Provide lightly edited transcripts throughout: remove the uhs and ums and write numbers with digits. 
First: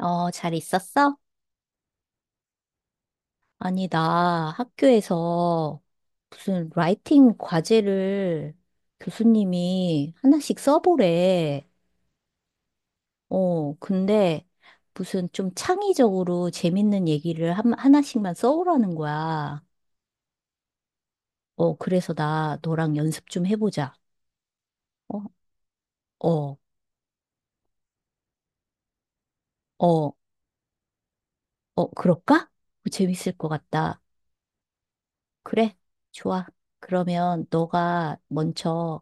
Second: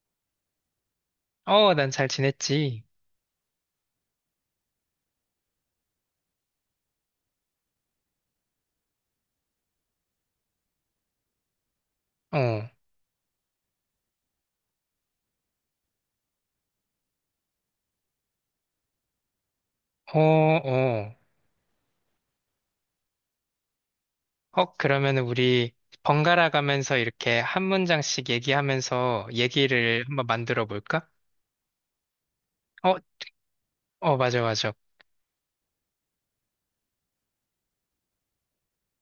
어, 잘 있었어? 어, 난 잘 지냈지. 아니, 나 학교에서 무슨 라이팅 과제를 교수님이 하나씩 써보래. 어, 근데 무슨 좀 창의적으로 재밌는 얘기를 하나씩만 써오라는 거야. 어, 어. 그래서 나 너랑 연습 좀 해보자. 어, 그러면 어, 우리 번갈아 어, 가면서 이렇게 한 문장씩 얘기하면서 얘기를 어, 한번 만들어 볼까? 어, 그럴까? 어, 재밌을 것 같다. 어, 맞아, 맞아. 그래, 좋아. 그러면 너가 먼저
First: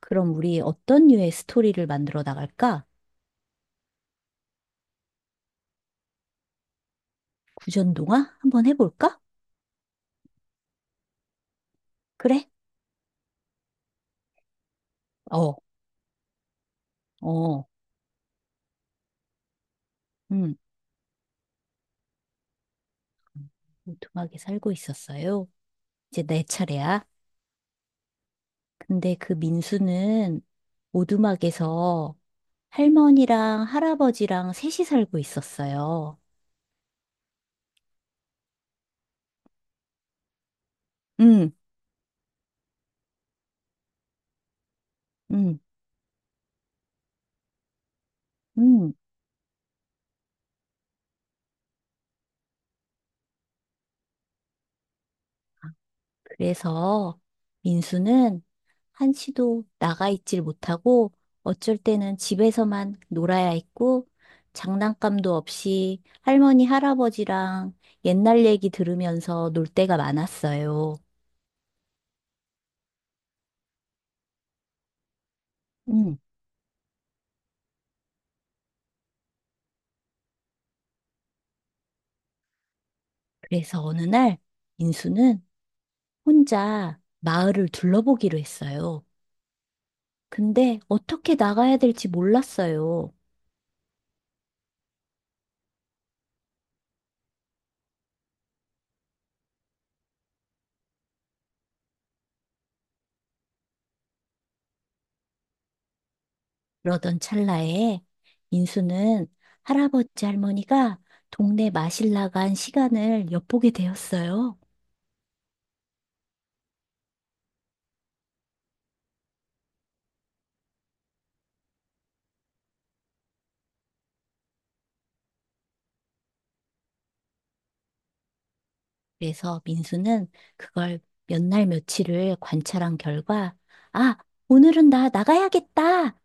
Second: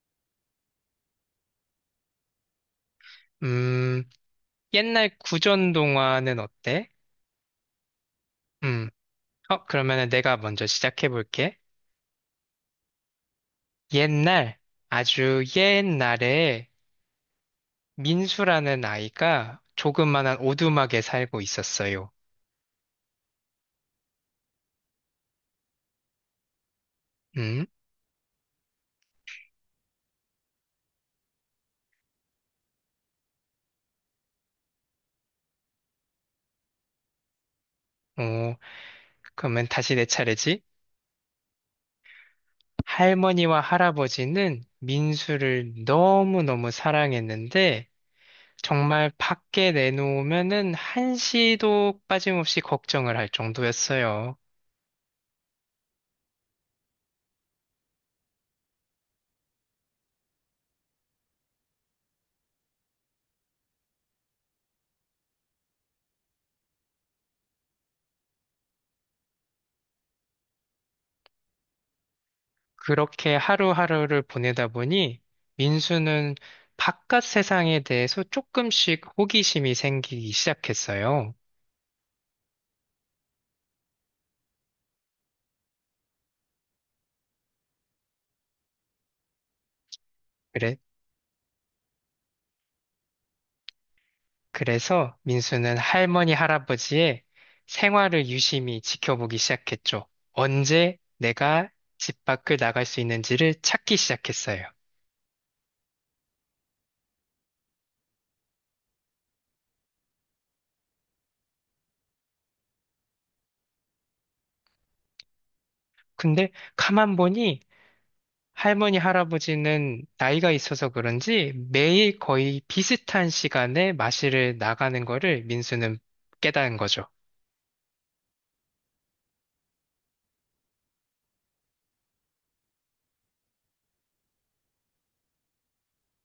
그럼 우리 어떤 류의 스토리를 만들어 나갈까? 음, 옛날 구전 동화는 어때? 구전동화 한번 음, 해볼까? 어, 그러면 내가 먼저 시작해 볼게. 그래? 옛날, 아주 어, 옛날에 어, 민수라는 아이가 조그만한 음. 오두막에 살고 있었어요. 오두막에 살고 있었어요. 이제 내 차례야. 음, 근데 그 민수는 오두막에서 할머니랑 할아버지랑 셋이 살고 있었어요. 어, 그러면 다시 내 차례지? 응, 할머니와 할아버지는 응, 민수를 너무너무 사랑했는데, 응. 정말 밖에 내놓으면은 한시도 빠짐없이 걱정을 할 정도였어요. 그래서 민수는 한시도 나가 있질 못하고 어쩔 때는 집에서만 놀아야 했고 장난감도 없이 할머니, 할아버지랑 옛날 얘기 들으면서 놀 때가 많았어요. 그렇게 하루하루를 보내다 보니, 음, 민수는 바깥 세상에 대해서 조금씩 호기심이 생기기 시작했어요. 그래서 어느 날 인수는 혼자 마을을 둘러보기로 했어요. 그래, 근데 어떻게 나가야 될지 몰랐어요. 그래서 민수는 할머니, 할아버지의 생활을 유심히 지켜보기 시작했죠. 언제 내가 집 밖을 나갈 수 있는지를 찾기 시작했어요. 그러던 찰나에 인수는 할아버지 할머니가 동네 마실 나간 시간을 엿보게 되었어요. 근데 가만 보니 할머니, 할아버지는 나이가 있어서 그런지 매일 거의 비슷한 시간에 마실을 나가는 거를 민수는 깨달은 거죠. 그래서 민수는 그걸 몇 날 며칠을 관찰한 결과, 아, 오늘은 나 나가야겠다.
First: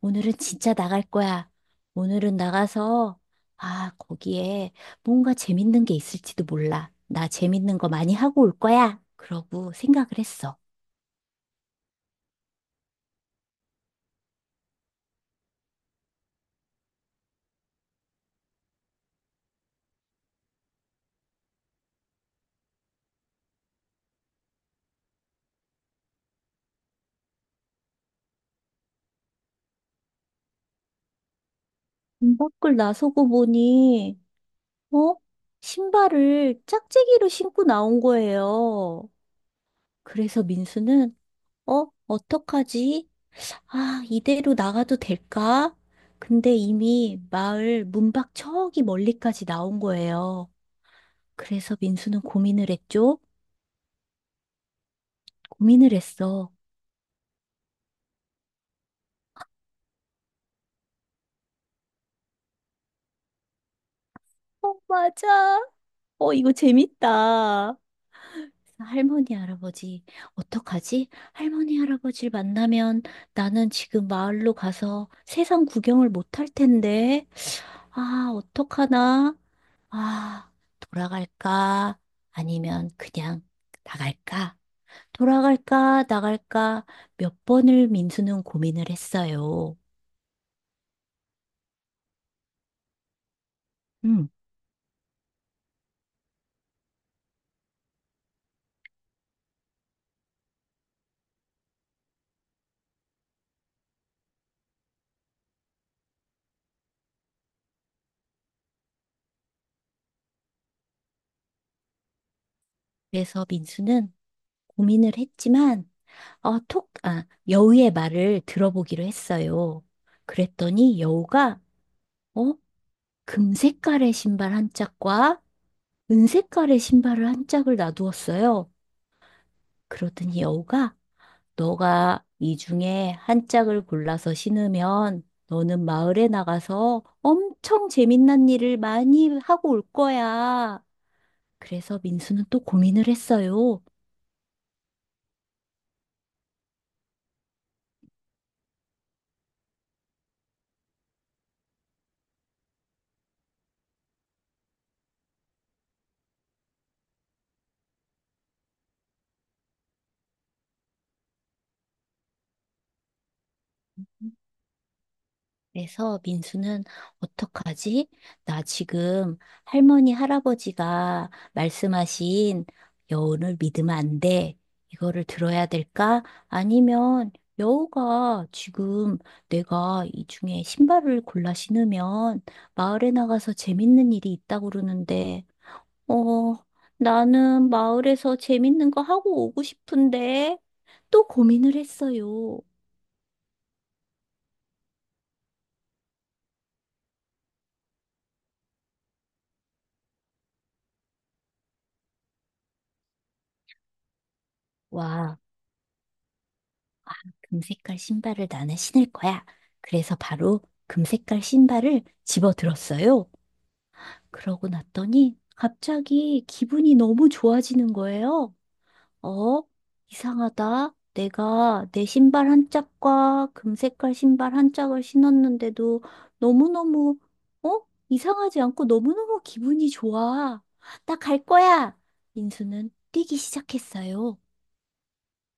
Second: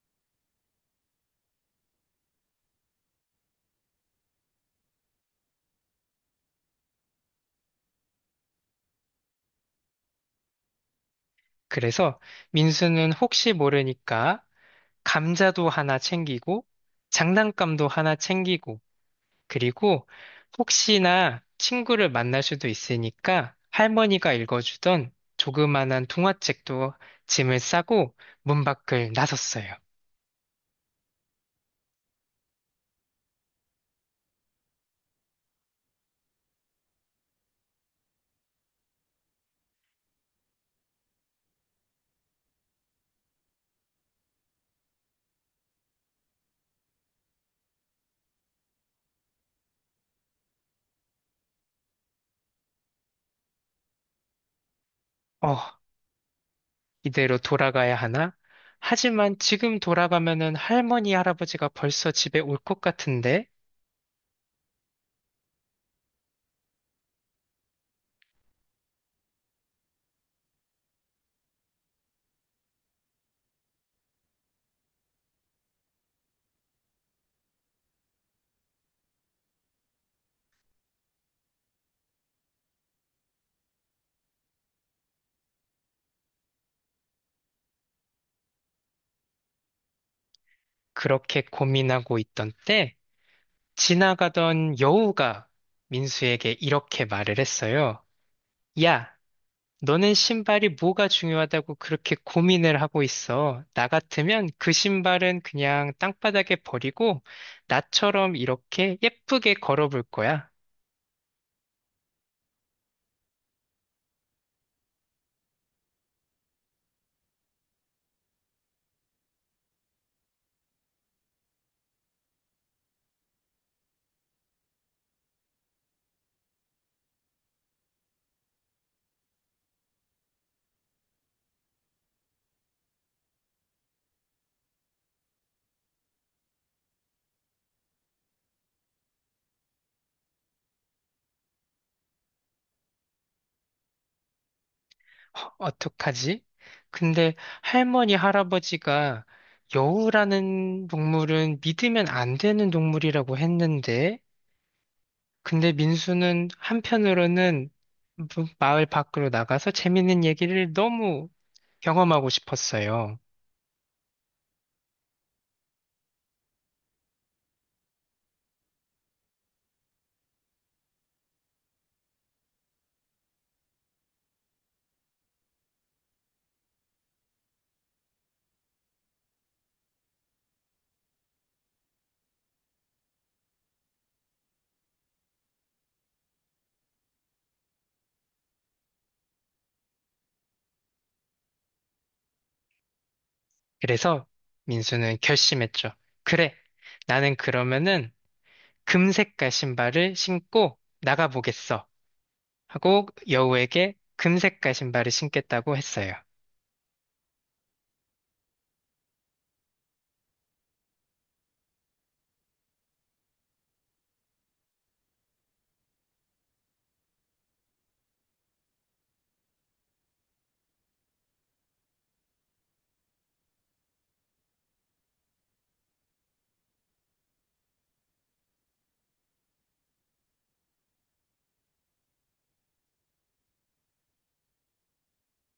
오늘은 진짜 나갈 거야. 오늘은 나가서, 아, 거기에 뭔가 재밌는 게 있을지도 몰라. 나 재밌는 거 많이 하고 올 거야. 그러고 생각을 했어. 그래서 민수는 혹시 모르니까 감자도 하나 챙기고 장난감도 하나 챙기고 그리고 혹시나 친구를 만날 수도 있으니까 할머니가 읽어주던 조그만한 동화책도 짐을 싸고 문 밖을 나섰어요. 문 밖을 나서고 보니, 어? 신발을 짝재기로 신고 나온 거예요. 그래서 민수는, 어? 어떡하지? 아, 이대로 나가도 될까? 근데 이미 마을 문밖 저기 멀리까지 나온 거예요. 그래서 민수는 고민을 했죠? 어, 고민을 했어. 이대로 돌아가야 하나? 하지만 지금 돌아가면은 할머니, 할아버지가 벌써 집에 올 것 같은데? 어, 맞아. 어, 이거 재밌다. 할머니, 할아버지, 어떡하지? 할머니, 할아버지를 만나면 나는 지금 마을로 가서 세상 구경을 못 할 텐데. 아, 어떡하나? 아, 돌아갈까? 아니면 그냥 나갈까? 돌아갈까, 나갈까 몇 번을 민수는 고민을 했어요. 그렇게 고민하고 있던 때 음. 지나가던 여우가 민수에게 이렇게 말을 했어요. 야, 너는 신발이 뭐가 중요하다고 그렇게 고민을 하고 있어? 나 같으면 그 신발은 그냥 땅바닥에 버리고 나처럼 이렇게 예쁘게 걸어볼 거야. 그래서 민수는 고민을 했지만, 여우의 말을 들어보기로 했어요. 그랬더니 여우가, 어, 금색깔의 신발 한 짝과 은색깔의 신발을 한 짝을 놔두었어요. 그러더니 여우가, 너가 이 중에 한 짝을 골라서 신으면 너는 마을에 나가서 엄청 재밌는 일을 많이 하고 올 거야. 그래서 민수는 또 고민을 했어요. 허, 어떡하지? 근데 할머니, 할아버지가 여우라는 동물은 믿으면 안 되는 동물이라고 했는데, 근데 민수는 한편으로는 마을 밖으로 나가서 재밌는 얘기를 너무 경험하고 싶었어요. 그래서 민수는 어떡하지? 나 지금 할머니, 할아버지가 말씀하신 여운을 믿으면 안 돼. 이거를 들어야 될까? 아니면 여우가 지금 내가 이 중에 신발을 골라 신으면 마을에 나가서 재밌는 일이 있다고 그러는데, 어, 나는 마을에서 재밌는 거 하고 오고 싶은데 또 고민을 했어요. 그래서 민수는 결심했죠. 그래, 나는 그러면은 금색깔 신발을 신고 나가보겠어. 하고 여우에게 금색깔 신발을 와. 신겠다고 했어요. 금색깔 신발을 나는 신을 거야. 그래서 바로 금색깔 신발을 집어 들었어요. 그러고 났더니 갑자기 기분이 너무 좋아지는 거예요. 어? 이상하다. 내가 내 신발 한 짝과 금색깔 신발 한 짝을 신었는데도 너무너무, 어? 이상하지 않고 너무너무 기분이 좋아. 나 갈 거야. 민수는 뛰기 시작했어요.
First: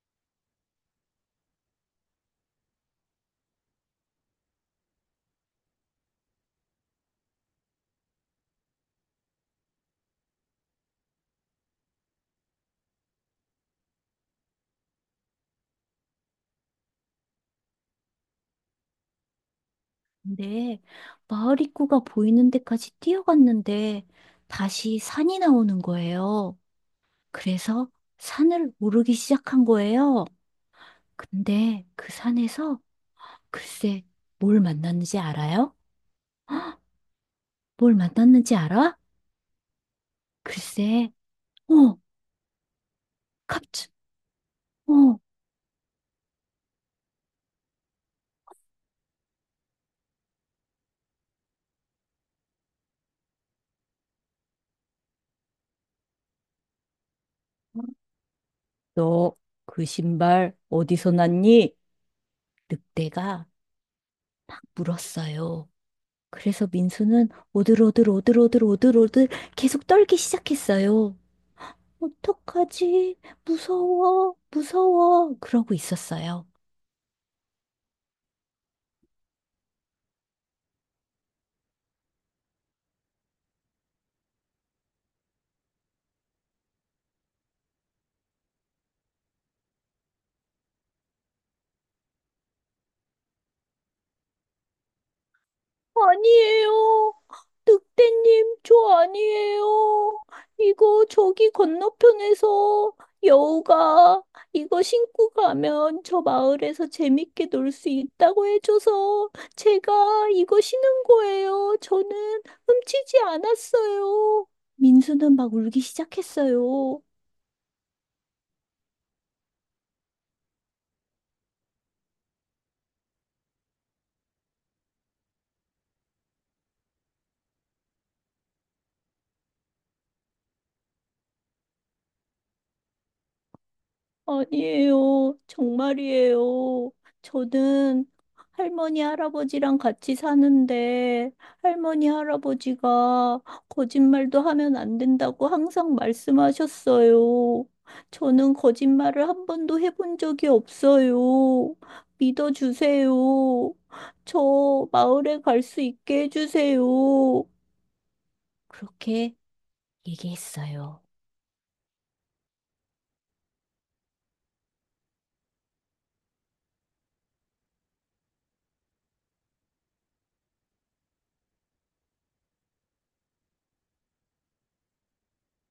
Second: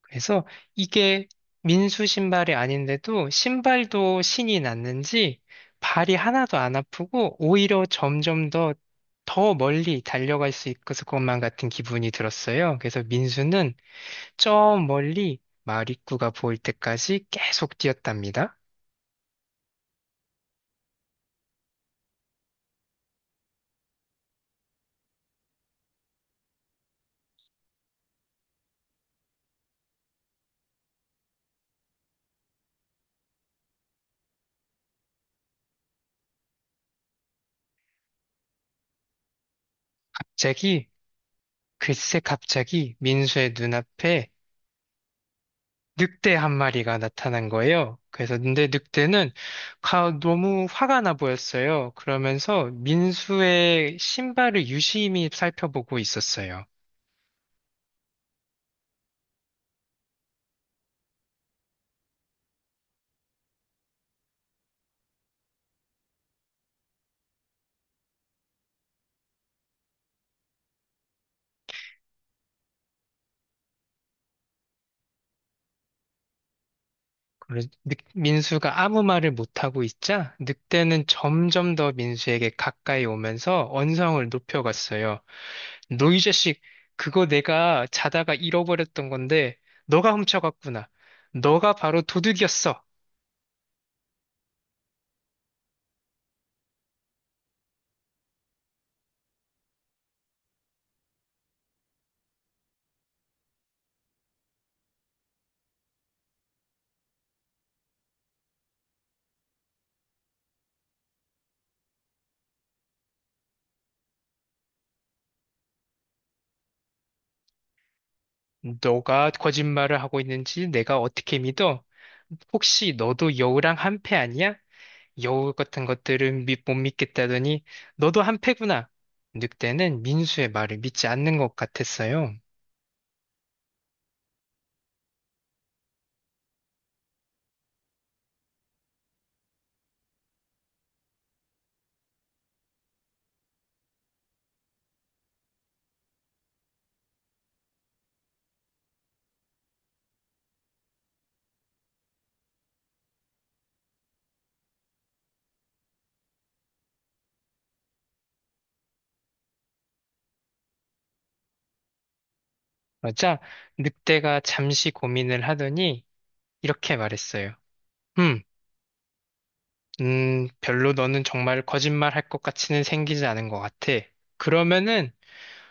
그래서 이게 민수 신발이 아닌데도 신발도 신이 났는지 발이 하나도 안 아프고 오히려 점점 더 더 멀리 달려갈 수 있을 것만 같은 기분이 들었어요. 그래서 민수는 저 멀리 마을 입구가 보일 때까지 계속 뛰었답니다. 네, 마을 입구가 보이는 데까지 뛰어갔는데 다시 산이 나오는 거예요. 그래서 산을 오르기 시작한 거예요. 근데 그 산에서 글쎄 뭘 만났는지 알아요? 뭘 만났는지 알아? 갑자기, 글쎄, 어, 글쎄 갑자기 민수의 갑자, 눈앞에 어, 늑대 한 마리가 나타난 거예요. 그래서 근데 늑대는 너무 화가 나 보였어요. 그러면서 민수의 신발을 유심히 살펴보고 있었어요. 너 그 신발 어디서 났니? 늑대가 물었어요. 그래서 민수는 오들오들 오들오들 오들오들 계속 떨기 시작했어요. 어떡하지? 무서워, 무서워. 그러고 있었어요. 그래서 민수가 아무 말을 못하고 있자 늑대는 점점 더 민수에게 가까이 오면서 언성을 높여갔어요. 너 이 자식, 그거 내가 자다가 잃어버렸던 건데 너가 훔쳐갔구나. 너가 바로 도둑이었어. 아니에요. 늑대님, 저 아니에요. 이거 저기 건너편에서 여우가 이거 신고 가면 저 마을에서 재밌게 놀 수 있다고 해줘서 제가 이거 신은 거예요. 저는 훔치지 않았어요. 민수는 막 울기 시작했어요. 너가 거짓말을 하고 있는지 내가 어떻게 믿어? 혹시 너도 여우랑 한패 아니야? 여우 같은 것들은 못 믿겠다더니 너도 한패구나. 늑대는 민수의 말을 믿지 않는 것 같았어요. 아니에요. 정말이에요. 저는 할머니, 할아버지랑 같이 사는데, 할머니, 할아버지가 거짓말도 하면 안 된다고 항상 말씀하셨어요. 저는 거짓말을 한 번도 해본 적이 없어요. 믿어주세요. 저 마을에 갈 수 있게 해주세요. 그렇게 얘기했어요. 맞아. 늑대가 잠시 고민을 하더니 이렇게 말했어요. 음, 별로 너는 정말 거짓말 할 것 같이는 생기지 않은 것 같아. 그러면은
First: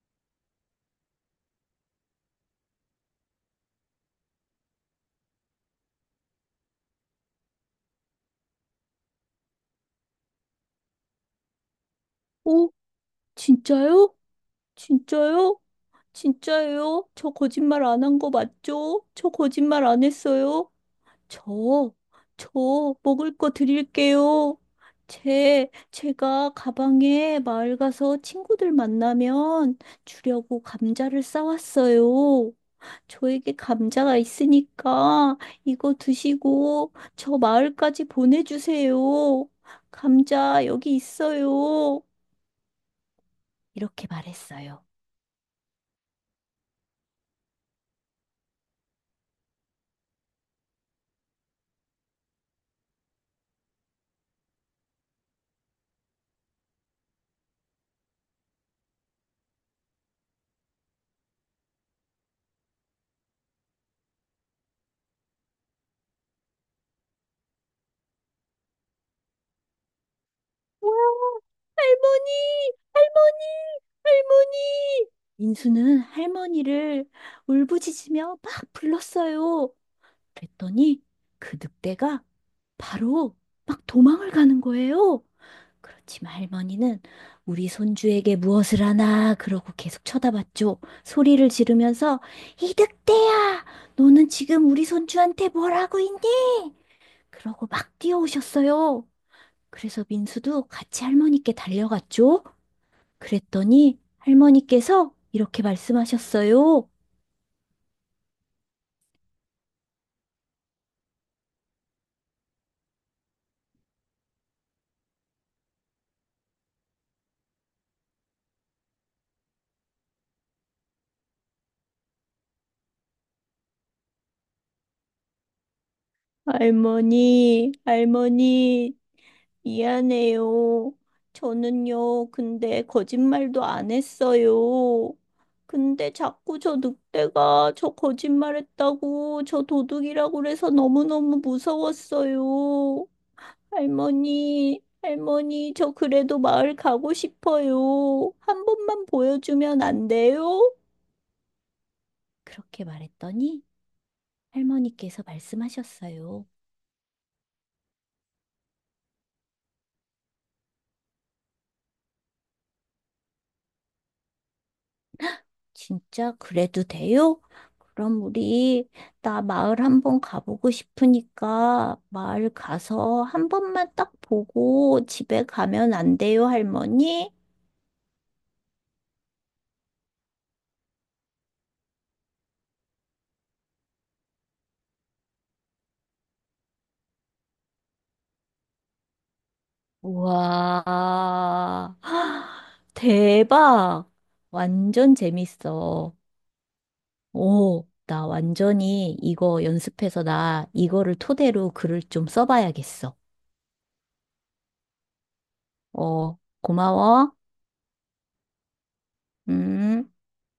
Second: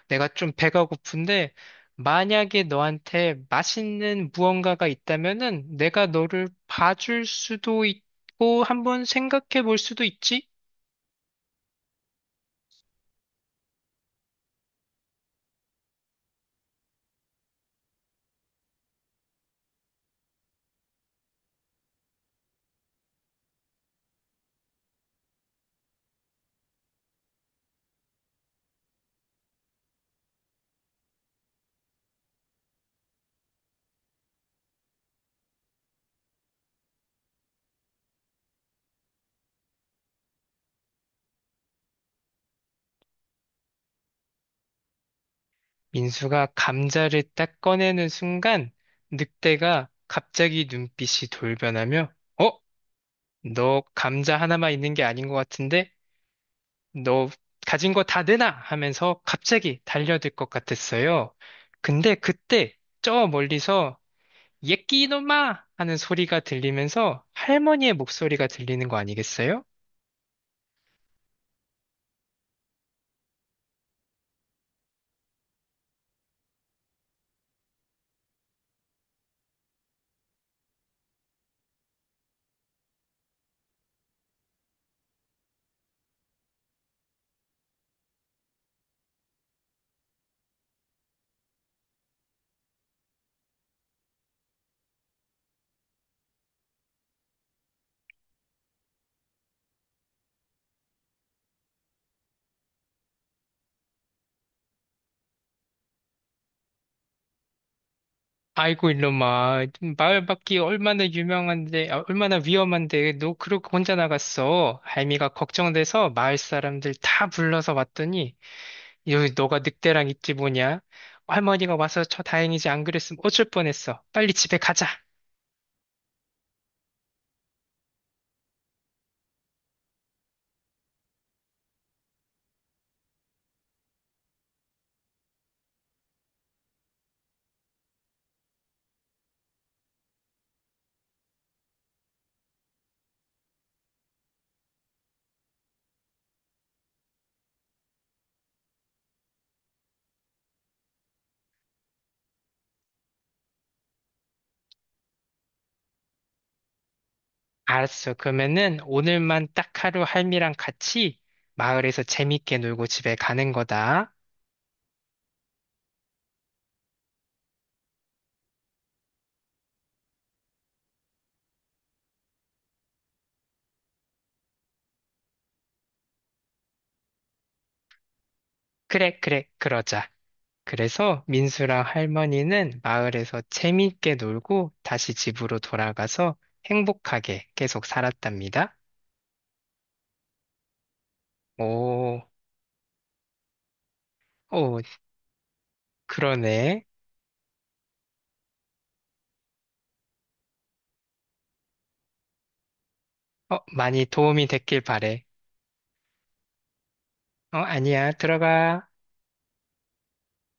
내가 좀 배가 고픈데 만약에 너한테 맛있는 무언가가 있다면은 내가 너를 봐줄 수도 있고 한번 생각해 볼 수도 있지? 오, 진짜요? 진짜요? 진짜예요? 저 거짓말 안 한 거 맞죠? 저 거짓말 안 했어요? 저, 저 먹을 거 드릴게요. 제가 가방에 마을 가서 친구들 만나면 주려고 감자를 싸왔어요. 저에게 감자가 있으니까 이거 드시고 저 마을까지 보내주세요. 감자 여기 있어요. 이렇게 말했어요. 민수가 감자를 딱 꺼내는 순간 늑대가 갑자기 눈빛이 돌변하며 어? 너 감자 하나만 있는 게 아닌 것 같은데, 너 가진 거 다 내놔! 하면서 갑자기 달려들 것 같았어요. 근데 그때 저 멀리서 예끼 이놈아! 하는 소리가 들리면서 할머니의 목소리가 들리는 거 아니겠어요? 할머니, 할머니, 할머니. 민수는 할머니를 울부짖으며 막 불렀어요. 그랬더니 그 늑대가 바로 막 도망을 가는 거예요. 그렇지만 할머니는 우리 손주에게 무엇을 하나 그러고 계속 쳐다봤죠. 소리를 지르면서 이 늑대야, 너는 지금 우리 손주한테 뭘 하고 있니? 그러고 막 뛰어오셨어요. 그래서 민수도 같이 할머니께 달려갔죠. 그랬더니 할머니께서 이렇게 말씀하셨어요. 아이고 이놈아, 마을 밖이 얼마나 유명한데, 아, 얼마나 위험한데, 너 그러고 혼자 나갔어. 할미가 걱정돼서 마을 사람들 다 불러서 왔더니 여기 너가 늑대랑 있지 뭐냐? 할머니가 와서 저 다행이지 안 그랬으면 어쩔 뻔했어. 빨리 집에 가자. 할머니, 할머니, 미안해요. 저는요, 근데 거짓말도 안 했어요. 근데 자꾸 저 늑대가 저 거짓말했다고 저 도둑이라고 그래서 너무너무 무서웠어요. 할머니, 할머니, 저 그래도 마을 가고 싶어요. 한 번만 보여주면 안 돼요? 그렇게 말했더니 할머니께서 말씀하셨어요. 알았어. 그러면은 오늘만 딱 하루 할미랑 같이 마을에서 재밌게 놀고 집에 가는 거다. 진짜 그래도 돼요? 그럼 우리 나 마을 한번 가보고 싶으니까 마을 가서 한 번만 딱 보고 집에 가면 안 돼요, 할머니? 그래, 그래, 그러자. 그래서 민수랑 할머니는 마을에서 재밌게 놀고 다시 집으로 돌아가서 행복하게 계속 살았답니다. 우와, 오, 대박! 오, 완전 재밌어. 그러네. 오, 나 완전히 이거 연습해서 나 이거를 토대로 글을 좀 써봐야겠어. 어, 많이 도움이 됐길 바래. 어, 고마워. 어, 아니야. 들어가. 음.